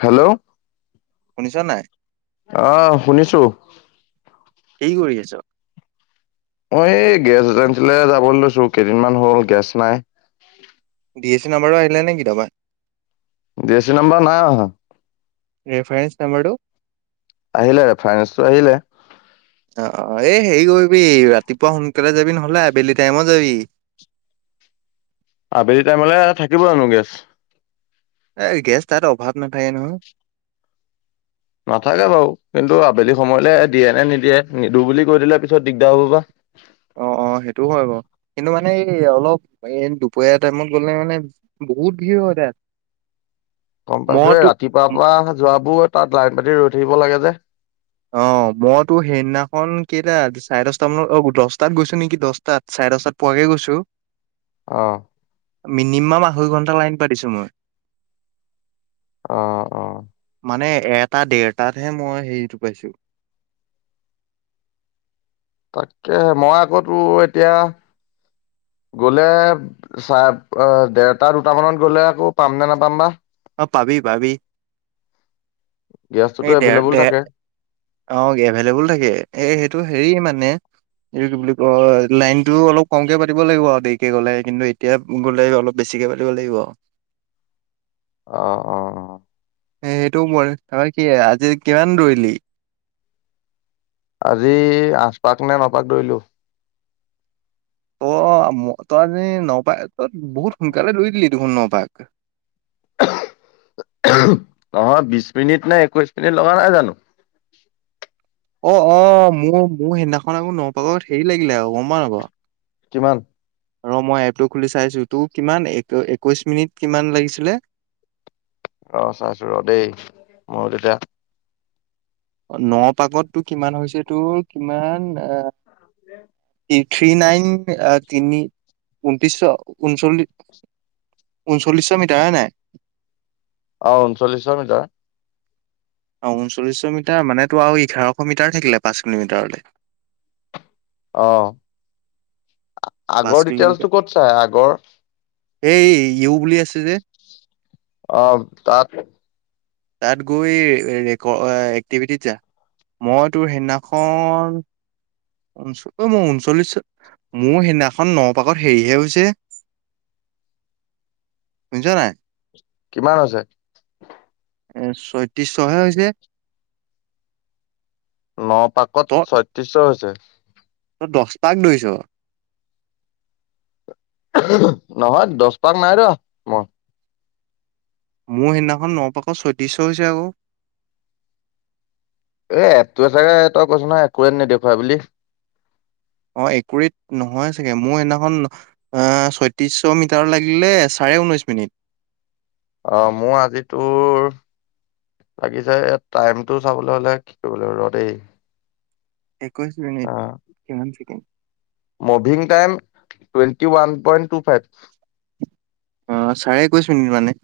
Hello শুনিছো নাই? অ'হ শুনিছো। কি কৰি আছো? মই এই গেছলে যাবলৈ লৈছো, কেইদিনমান হ'ল, গেছ নাই। ডি এছ চি নাম্বাৰো আহিলেনে কি তাবা? ডি-এছ-চি নম্বৰ নাই অহা। ৰেফাৰেন্স নাম্বৰটো? আহিলে ৰেফাৰেন্সটো আহিলে। অ'অ' এই হেৰি কৰিবি, ৰাতিপুৱা সোনকালে যাবি নহলে আবেলি টাইমত যাবি। [inaudible] আবেলি টাইমলে থাকিব জনো গেছ? এ' গেছ তাত অভাৱ নাথাকে নহয়। নাথাকে বাৰু, কিন্তু আবেলি সময়লে দিয়ে নে নিদিয়ে। নিদু বুলি কৈ দিলে, পিছত দিগদাৰ হ'ব বা? অ'হ। অ' সেইটো হয় বাৰু, কিন্তু মানে এই অলপ এই দুপৰীয়া টাইমত গলে মানে বহুত ভিৰ হয় তাত। [inaudible] গম পাইছো মই এ তো ৰাতিপুৱাৰ পৰা যোৱাবোৰ তাত লাইন পাতি ৰৈ থাকিব লাগে যে অ' মইতো সেইদিনাখন কেইটা চাৰে দশটা মানত, অ দশটাত গৈছো নেকি দশটাত চাৰে চাৰে দশটাত পোৱাকে গৈছো। অ'হ। মিনিমাম আঢ়ৈ ঘন্টা লাইন পাতিছো মই। অ - অ। মানে এটা দেৰটাতহে মই হেৰিটো পাইছো। তাকে মই আকৌ তো এতিয়া গলে চাহ দেৰটা দুটা মানত গ'লে আকৌ পাম নে নোপাম বা? অ' পাবি পাবি। গেছটোতো এই দেৰ এভেইলেবল দে থাকে? অ', এভেলেবোল থাকে এ সেইটো হেৰি মানে এইটো কি বুলি কয় লাইনটো অলপ কমকে পাতিব লাগিব আৰু দেৰিকে গ'লে কিন্তু এতিয়া গ'লে অলপ বেছ ছিকে পতিব লাগিব। অ', অ, অ, সেইটো হয়, [unintelligible] আজি কিমান দৌৰিলি? আজি আঠপাক নে ন পাক দৌৰিলো। ত তই আজি নপা বহুত সোনকালে দৌৰি দিলি দেখোন নপাক [inaudible] নহয় বিশ মিনিট নে একৈশ মিনিট লগা নাই জানো অ অ মোৰ মোৰ সেইদিনাখন আকৌ ন পাকত হেৰি লাগিলে আৰু গম পোৱা নে নোপোৱা কিমান? ৰ মই এপটো খুলি চাইছো তোৰ কিমান এক একৈশ মিনিট কিমান লাগিছিলে? ৰ চাইছো ৰ দেই মোৰো তেতিয়া ন পাকততো কিমান হৈছে তোৰ কিমান এ [unintelligible] থ্ৰি নাইন তিনি ঊনত্ৰিছশ ঊনচল্লিশ ঊনচল্লিছশ মিটাৰ আ নাই। অ, উনচলিছৰ মিটাৰ অ ঊনচল্লিশ মিটাৰ মানে তো আৰু এঘাৰশ মিটাৰ থাকিলে পাঁচ কিলোমিটাৰলে। অ, পাঁচ আগৰ কিলোমিটাৰ ডিটেলছটো ক'ত চাই আগৰ এই ইউ বুলি আছে যে। অ' তাত তাত গৈ ৰেক এক্টিভিটি যা। মই তোৰ সেইদিনাখন ঊচন অ মোৰ ঊনচল্লিশ মোৰ সেইদিনাখন ন পাকত হেৰিহে হৈছে। শুনিছ নাই। কিমান আছে। এ ছয়ত্ৰিছশ হে হৈছে। ন পাকত ছয়ত্ৰিশ হৈছে দছপাক দৰিছ নহয় দচ পাক নাই ৰ মই মোৰ সেইদিনাখন নপাকত ছয়ত্ৰিছশ হৈছে আকৌ। এ এপটোতাৰে তই কৈছ নহয় একোৱে নেদেখাই বুলি। অ, একুৰিত নহয় চাগে মোৰ সেইদিনাখন অ' ছয়ত্ৰিশ মিটাৰ লাগিলে চ প্ৰায় ঊনৈছ মিনিট। অ, মোৰ আজি তোৰ লাগিছে এ টাইমটো চাবলৈ হ'লে কি কৰিব লাগিব ৰ দেই। একৈছ মিনিট কিমান second, moving time twenty one point two five. অ, চাৰে একৈশ মিনিট মানে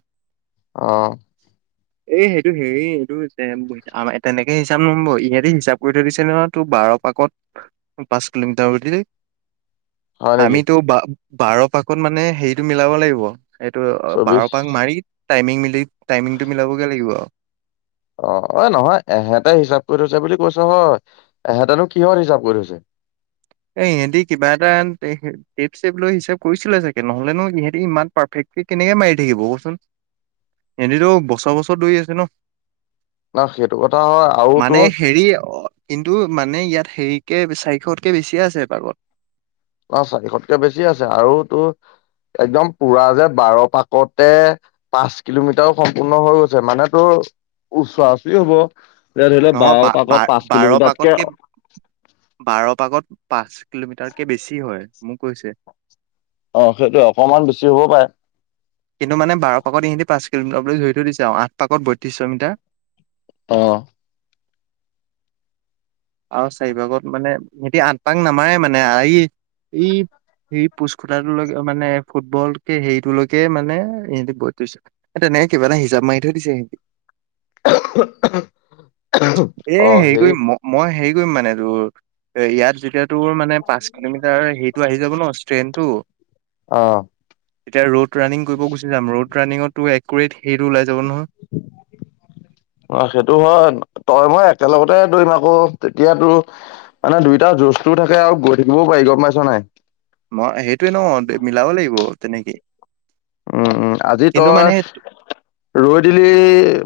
অ', এ সেইটো হেৰি এইটো তেনেকে হিচাপ নম্বৰ ইহঁতে হিচাপ কৰি থৈছে নহয় তু বা বাৰ পাকত পাঁচ কিলোমিটাৰ হয় নেকি আমিতো বা বাৰ পাকত মানে হেৰিতটো মিলাব লাগিব। এইটো চৌবিশ বাৰপাক মাৰি টাইমিং মিলি টাইমিংটো মিলাবগে লাগিব আৰু। অ অ নহয় হেতে হিচাপ কৰি থৈছে বুলি কৈছে হেতে নো কিহৰ হিচাপ কৰি থৈছে [inaudible] এ ইহঁতি কিবা এটা টেপ চেপ লৈ হিচাপ কৰিছিলে চাগে নহলেনো ইহঁতি ইমান পাৰফেক্ট স কেনেকে মাৰি থাকিব কচোন এহেতেতো বছৰ বছৰ দৌৰি আছে ন। ন সেইটো কথা হয় আৰু মানে তোৰ হেৰি কিন্তু মানে ইয়াত সেৰিকে চাৰিশতকে বেছিয়ে আছে এপাকত অ, চাৰিশতকে বেছি আছে আৰু তোৰ একদম পুৰা যে বাৰ পাকতে পাঁচ কিলোমিটাৰ সম্পূৰ্ণ হৈ গৈছে মানে তোৰ উাস হ'ব। যে ধৰি লও নহয় বাৰ পাকত পাঁচ বাৰ কিলোমিটাৰতকে পাকতকে বাৰ পাকত পাচ কিলোমিটাৰকে বেছি হয় মোক কৈছে। অ' সেইটো অকমান বেছি হ'ব পাৰে। কিন্তু মানে বাৰ পাকত ইহঁতে পাঁচ কিলোমিটাৰলৈ ধৰি থৈ দিছে আৰু আঠ পাকত বত্ৰিশ মিটাৰ। অ। আৰু চাৰিভাগত মানে এতিয়া আঠপাক নামাৰে মানে এই এই সেই পোচটাটোলৈকে মানে ফুটবলকে হেৰিটোলৈকে মানে সহ বছে নে কিবা এটা হিচাপ মাৰি থৈ দিছে সিহঁতি। এ অ', হেৰি কৰিম ম- মই হেৰি কৰিম মানে তোৰ এ ইয়াত যেতিয়া তোৰ মানে পাঁচ কিলোমিটাৰ হেৰিতটো আহি যাব ন' ষ্ট্ৰেইনতটো অ এতিয়া ৰ'ড ৰানিং কৰিব গুচি যাম ৰ'ড ৰানিঙত টো একৰেট সেইটো ওলাই যাব নহয়। অ' সেইটো হয় তই মই একেলগতে দৰিম আকৌ তেতিয়াতো মানে দুইটা জুজটোও থাকে আৰু গৈ থাকিবও পাৰি গম পাইছ নাই। মই সেইটোৱে ন মিলাব লাগিব তেনেকে উম আজি কিন্তু মানে তই ৰৈ দিলি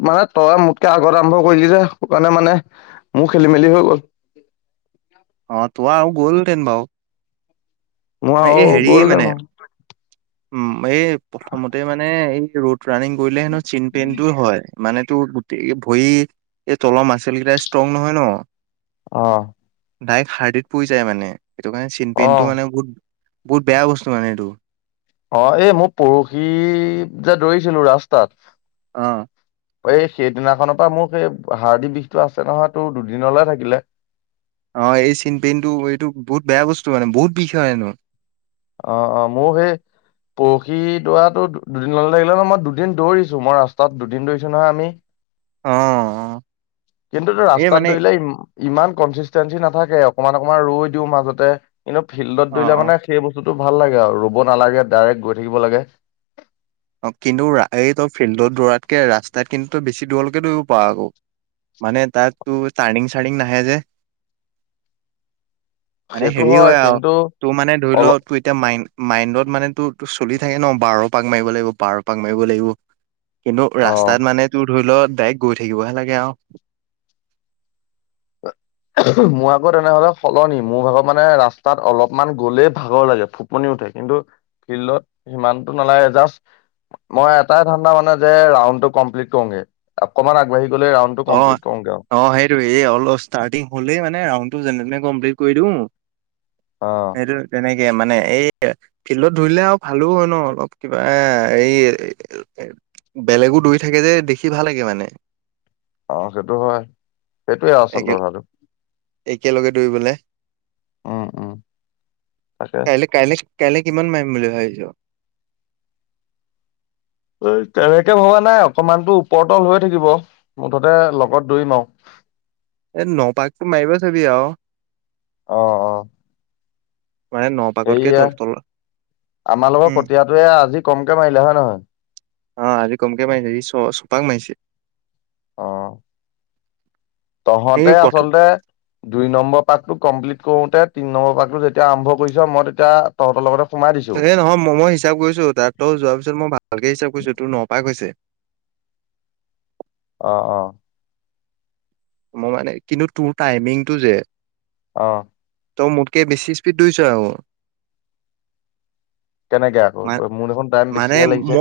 মানে তই আগত আৰম্ভ কৰিলি যে সেই কাৰণে মানে মোৰ খেলি মেলি হৈ গ'ল। অ' তো আৰু গ'লহেতেন বাওঁ মোৰ আৰু এই হেৰি গ'ল দে মানে মোৰ উম, এই প্ৰথমতে মানে এই ৰোড ৰানিং কৰিলে হেনো চ্ছিন পেইনটো হয়। মানে তোৰ গোটেই ভৰি এই, তলৰ মাচেল কেইটা ষ্ট্ৰং নহয় ন? অ'। ডাইৰেক্ট হাৰ্ডিত পৰি যায় মানে সেইটোকাৰণে চ্ছিন অ পেইনটো মানে বহুত বহুত বেয়া বস্তু মানে এইটো অ', এই মই পৰহি যে, দৌৰিছিলোঁ ৰাস্তাত অ' এই সেইদিনাখনৰ পৰা মোৰ সেই হাৰডি বিষতো আছে নহয়, তোৰ দুদিনলৈ থাকিলে। অ', এই চিন পেইনটো এইটো বহুত বেয়া বস্তু মানে, বহুত বিষ হয়, হেনো অ', অ', মোৰ সেই পৰহি দৌৰাটো দ-দুদিন লৈ থাকিলে নহয়, মই দুদিন দৌৰিছোঁ মই ৰাস্তাত দুদিন দৌৰিছোঁ নহয়, আমি। অ', অ'। কিন্তুটো এই ৰাস্তাত মানে দৌৰিলে ই-ইমান কনচিষ্টেঞ্চি নাথাকে অকমান, অকণমান ৰৈ দিওঁ মাজতে, কিন্তু ফিল্ডত অ দৌৰিলে অ মানে সেই বস্তু টো, ভাল লাগে আৰু ৰ'ব নালাগে ডাইৰেক্ট গৈ থাকিব লাগে। অ', কিন্তু ৰা-এই তই ফিল্ডত দৌৰাতকে ৰাস্তাত কিন্তু তই বেছি দূৰলৈকে দৌৰিব পাৰ আকৌ। মানে তাত তোৰ তাৰৰ্নিং চানিং নাহে যে মানে সেইটো হেৰি হয়, আৰু কিন্তু তোৰ মানে ধৰি অলপ ল' তোৰ এতিয়া মাইন, মাইণ্ডত মানে তোৰ, তোৰ চলি থাকে ন' বাৰ পাক মাৰিব লাগিব, বাৰ পাক মাৰিব লাগিব, কিন্তু অ ৰাস্তাত মানে তোৰ ধৰি ল' ডাইৰেক্ট গৈ থাকিবহে লাগে আৰু। মোৰ আকৌ তেনেহ'লে সলনি, মোৰ ভাগৰ মানে ৰাস্তাত অলপমান গ'লেই ভাগৰ লাগে ফুপনি উঠে, কিন্তু ফিল্ডত সিমানটো নালাগে জাস্ত মই এটাই ধান্দা মানে যে, ৰাউণ্ডটো কমপ্লিট কৰোগে, অকনমান আগবাঢ়ি গ'লে ৰাউণ্ডটো কমপ্লিট অ', কৰোগে আৰু অ', সেইটোৱে এই অলপ ষ্টাৰ্টিং হ'লেই মানে ৰাউণ্ড টো যেনে তেনে কমপ্লিট কৰি দিওঁ। অ সেইটো তেনে তে মানে এই ফিল্ডত দৌৰিলে আৰু ভালো হয় ন অলপ কিবা এ এই বেলেগো দৌৰি থাকে যে দেখি ভাল লাগে মানে। অহ, সেইটো হয় একে সেইটোয়ে। একেলগে দৌৰিবলৈ উম উম তাকে কাইলৈ কাইলৈ কাইলে কিমান মাৰিম বুলি ভাবিছো। কেনেকে ভবা নাই অকমানতো ওপৰতল হৈ থাকিব মুঠতে লগত দৌৰিম আ। এ নপাকতো মাৰিব চাবি আৰু। অ-অ। মানে ন পাকতকে সেয়া তল তল আমাৰ লগৰ উম কটিয়টোয়ে আজি কমকে মাৰিলে হয়ে নহয়। অ, আজি কমকে মাৰিছে ছপাক মাইছে। অ', তহতে এই প্ৰথ আচলতে দুই নম্বৰ পাকটো কমপ্লিট কৰোতে তিনি নম্বৰ পাককটো যেতিয়া আৰম্ভ কৰিছো মই তেতিয়া তহতৰ লগতে সোমাই দিছো এ নহয় মই- মই হিচাপ কৰিছো তাতো যোৱাৰ পিছত মই ভালকে হিচাপ কৰিছো। অ-অ। মই মানে কিন্তু। অহ ', ত' মোটকে বেছি স্পীড দুই চোৱাব। কেনেকে আকৌ মোৰ দেখোন টাইম মানে বেছিহে ম লাগিছে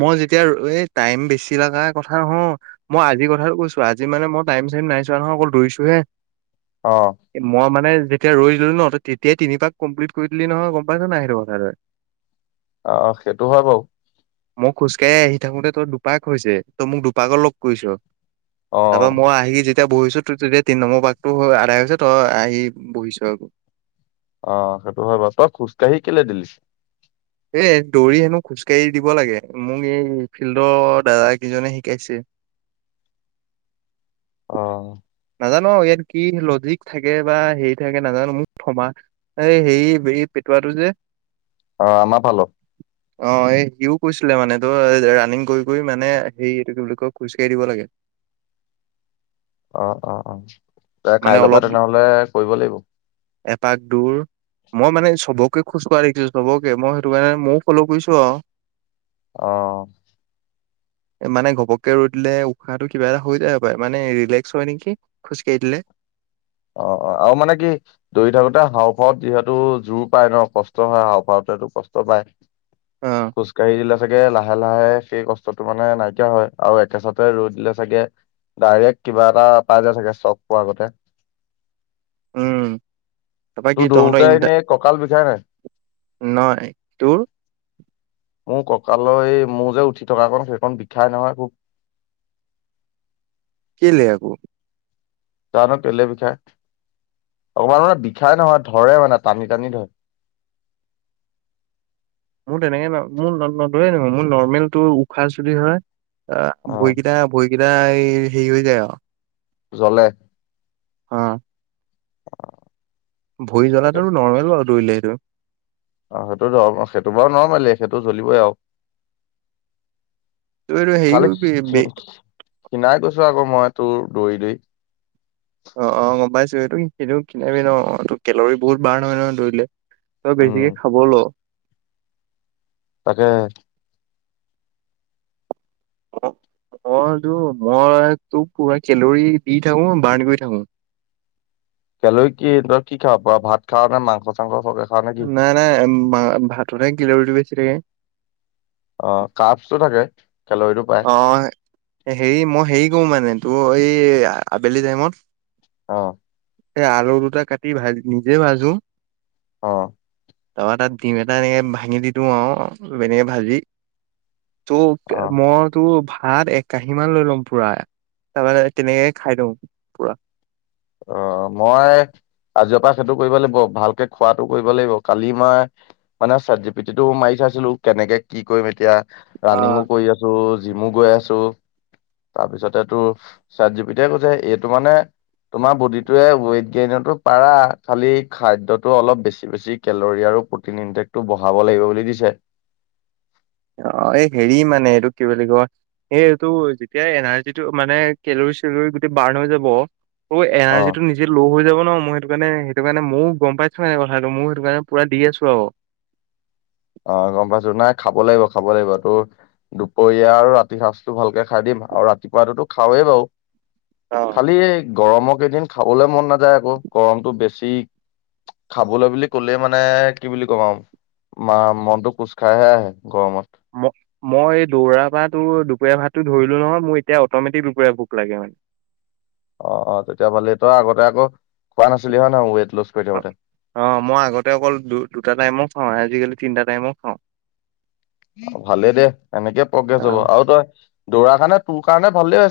মই যেতিয়া ৰ টাইম বেছি কথা কওঁ মই আজি কথাটো কৈছো। আজি মানে মই টাইম চাইম নাইছোৱা নহয়। অকল দূৰিছো হে। অ মই মানে তেতিয়া ৰৈ দিলো নহ তেতিয়াই তিনিপাক কমপ্লিট কৰি দিলি নহয় গম পাইছ নাই সেইটো কথাটো। আহ, সেইটো হয় বাৰু। [unintelligible] আহি থাকোতে তই দুপাক হৈছে। তই মোক দুপাকৰ লগ কৰিছ। অ তাৰ পৰা মই আহি যেতিয়া বহিছো, তই তেতিয়া তিন নম্বৰ পাকটো আদায় হৈছে, তই আহি বহিছো আকৌ। আহ, সেইটো হয় বাৰু। তই খোজ কাঢ়ি কেলে দিলি? এ দৌৰি হেনো খোজকাাঢ়ি দিব লাগে। মোক এই ফিল্ডৰ দাদা কেইজনে শিকাইছে। [inaudible] অ'। নাজানো ইয়াত কি লজিক থাকে, বা হেৰি থাকে নাজানো মোক থমা এই হেৰি [unintelligible] যে অ আমাৰ ফালৰ অ', এই সিও কৈছিলে মানে, তোৰ ৰানিং কৰি কৰি মানে সে এইটো কি বুলি কয় খোজকাঢ়ি দিব লাগে। [inaudible] অ', অ', অ'। মানে কাইলৈৰ পৰা অলপ তেনেহলে কৰিব লাগিব এপাক দূৰ মই মানে চবক। খোজ কঢ়াদেখিছো চব অকে মই সেইটো কাৰণে ময়ো ফল কৰিছো, আৰু অহ ', [inaudible] মানে ঘপকে ৰৈ দিলে উশাহটো কিবা এটা হৈ যায় পাৰে মানে ৰিলেক্স হয় নেকি? খোজ কাঢ়ি দিলে। অ- অ আৰু মানে কি দৌৰি থাকোতে হাওফাওত যিহেতু জোৰ পায় ন কষ্ট হয় হাওফাওত। টো কষ্ট পায়। অ খোজকাঢ়ি দিলে চাগে লাহে- লাহে সেই কষ্টতটো মানে নাইকিয়া হয় আৰু একেচাতে ৰৈই দিলে চাগে। ডাইৰেক্ট কিবা এটা পাই যায় চাগে উম তাৰপৰা কি তোৰ দৌৰোতে এনে কঁকাল বিষাই নাই? নাই, তোৰ? মোৰ ককালৰ এই, মোৰ যে উঠি থকাকন সেইকন বিষাই নহয় খুব। কেলে আকৌ। জানো কেলে বিখাই। অকমান মানে বিষাই নহয়, ধৰে মানে টানি টানি ধৰে। [inaudible] মোৰ তেনেকে মোৰ নধয়ে নয়, মোৰ নৰ্মেল তটো উশাহ চুটি হয়। অ', ভৰিকিটা, ভৰিকিটা এই হেৰি হৈ যায় আৰু জ্বলে। অ'। ভৰি জ্বলাটো নৰ্মেল বাৰু দৌৰিলে এইটো। অ', সেইটো ধৰ সেইটো বাৰু নৰ্মেলেই, সেইটো জ্বলিবই ত এইটো আৰু। হেৰি কৰিবি বে [unintelligible] ক্ষীনাই গৈছোঁ আকৌ মই তোৰ দৌৰি, দৌৰি। অ', অ', গম পাইছোঁ সেইটো [unintelligible] কেলৰি বহুত বাৰ্ন হয়, নহয় দৌৰিলে। তই উম বেছিকে খাব ল। তাকেহে। উম। মইতো মই তোক পুৰা কেলৰি দি থাকো বাৰ্ণ কৰি থাকো। কেলৰি কি তয় কি খাৱ ভাত খাৱ নে মাংস চাংস সৰহকে খাৱ নে কি নাই নাই মা ভাততহে কেলৰিটো বেছি থাকে। অ' কাৰ্বচটো থাকে। কেলৰিটো পায় অ' হেৰি মই হেৰি কৰো মানে তোৰ এই আবেলি টাইমত অ', এই আলু দুটা কাটি ভাজি নিজে ভাজো। অ' আমাৰ তাত ডিম এটা এনেকে ভাঙি দি দিওঁ আৰু এনে ভাজি। তোক অ মই তো ভাত একাহি মান লৈ লওঁ পুৰা তাৰপৰা তেনেকে খাই দিওঁ পুৰা। অ' মই আজিঅপা পৰা সেইটো কৰিব লাগিব ভালকে খোৱাটো কৰিব লাগিব কালি আমাৰ মানে ছিলো কেনেকে কি কৰিম এতিয়া ৰানিং অ উ কৰি আছো জিমো গৈ আছো তাৰপিছতে তোৰ চাত জিপিতিয়ে কৈছে এইটো মানে তোমাৰ বডিটোৱে ৱেইট গেইনতো পাৰা খালি খাদ্যটো অলপ বেছি বেছি কেলৰি আৰু প্ৰটিন ইনটেকটো বঢ়াব লাগিব বুলি দিছে। অ' এই হেৰি মানে এইটো কি বুলি কয় এই এইটো যেতিয়াই এনাৰ্জিটো মানে কেলৰি চেলৰি গোটেই বাৰ্ন হৈ যাব অ এনাৰ্জিটো নিজে ল' হৈ যাব ন। ন মই সেইটো কাৰণে সেইটো কাৰণে ময়ো গম পাইছো মানে কথাটো সেইটো কাৰণে। মইয়ো পুৰা দি আছো আৰু অ', গম পাইছো নাই খাব লাগিব খাব লাগিব তোৰ দুপৰীয়া আৰু ৰাতিৰ সাঁজটো ভালকে খাই দিম আৰু ৰাতিপুৱাটোটো খাওৱে বাৰু খালী এই গৰমৰ কেইদিন খাবলে মন নাযায় আকৌ, গৰমটো বেছি। খাবলৈ বুলি ক'লে মানে কি বুলি কম আৰু। মা মনটো কোচ খাইহে আহে গৰমত। [unintelligible] মই এই দৌৰাপা তোৰ দুপৰীয়া ভাতটো ধৰিলো নহয় মোৰ এতিয়া অটমেটিক দুপৰীয়া ভোক লাগে মানে। [inaudible] অ', অ', তেতিয়া ভালেই তই আগতে আকৌ খোৱা নাছিলি হয় নহয় মোক অ', অ', মই আগতে অকল দু- দুটা টাইমো খাওঁ আজিকালি তিনটা টাইমো খাওঁ। ভালে দে এনেকেই প্ৰগ্ৰেছ হ'ব অ' আৰু তই দৌৰাৰ কাৰণে তোৰ কাৰণে ভালে হৈছে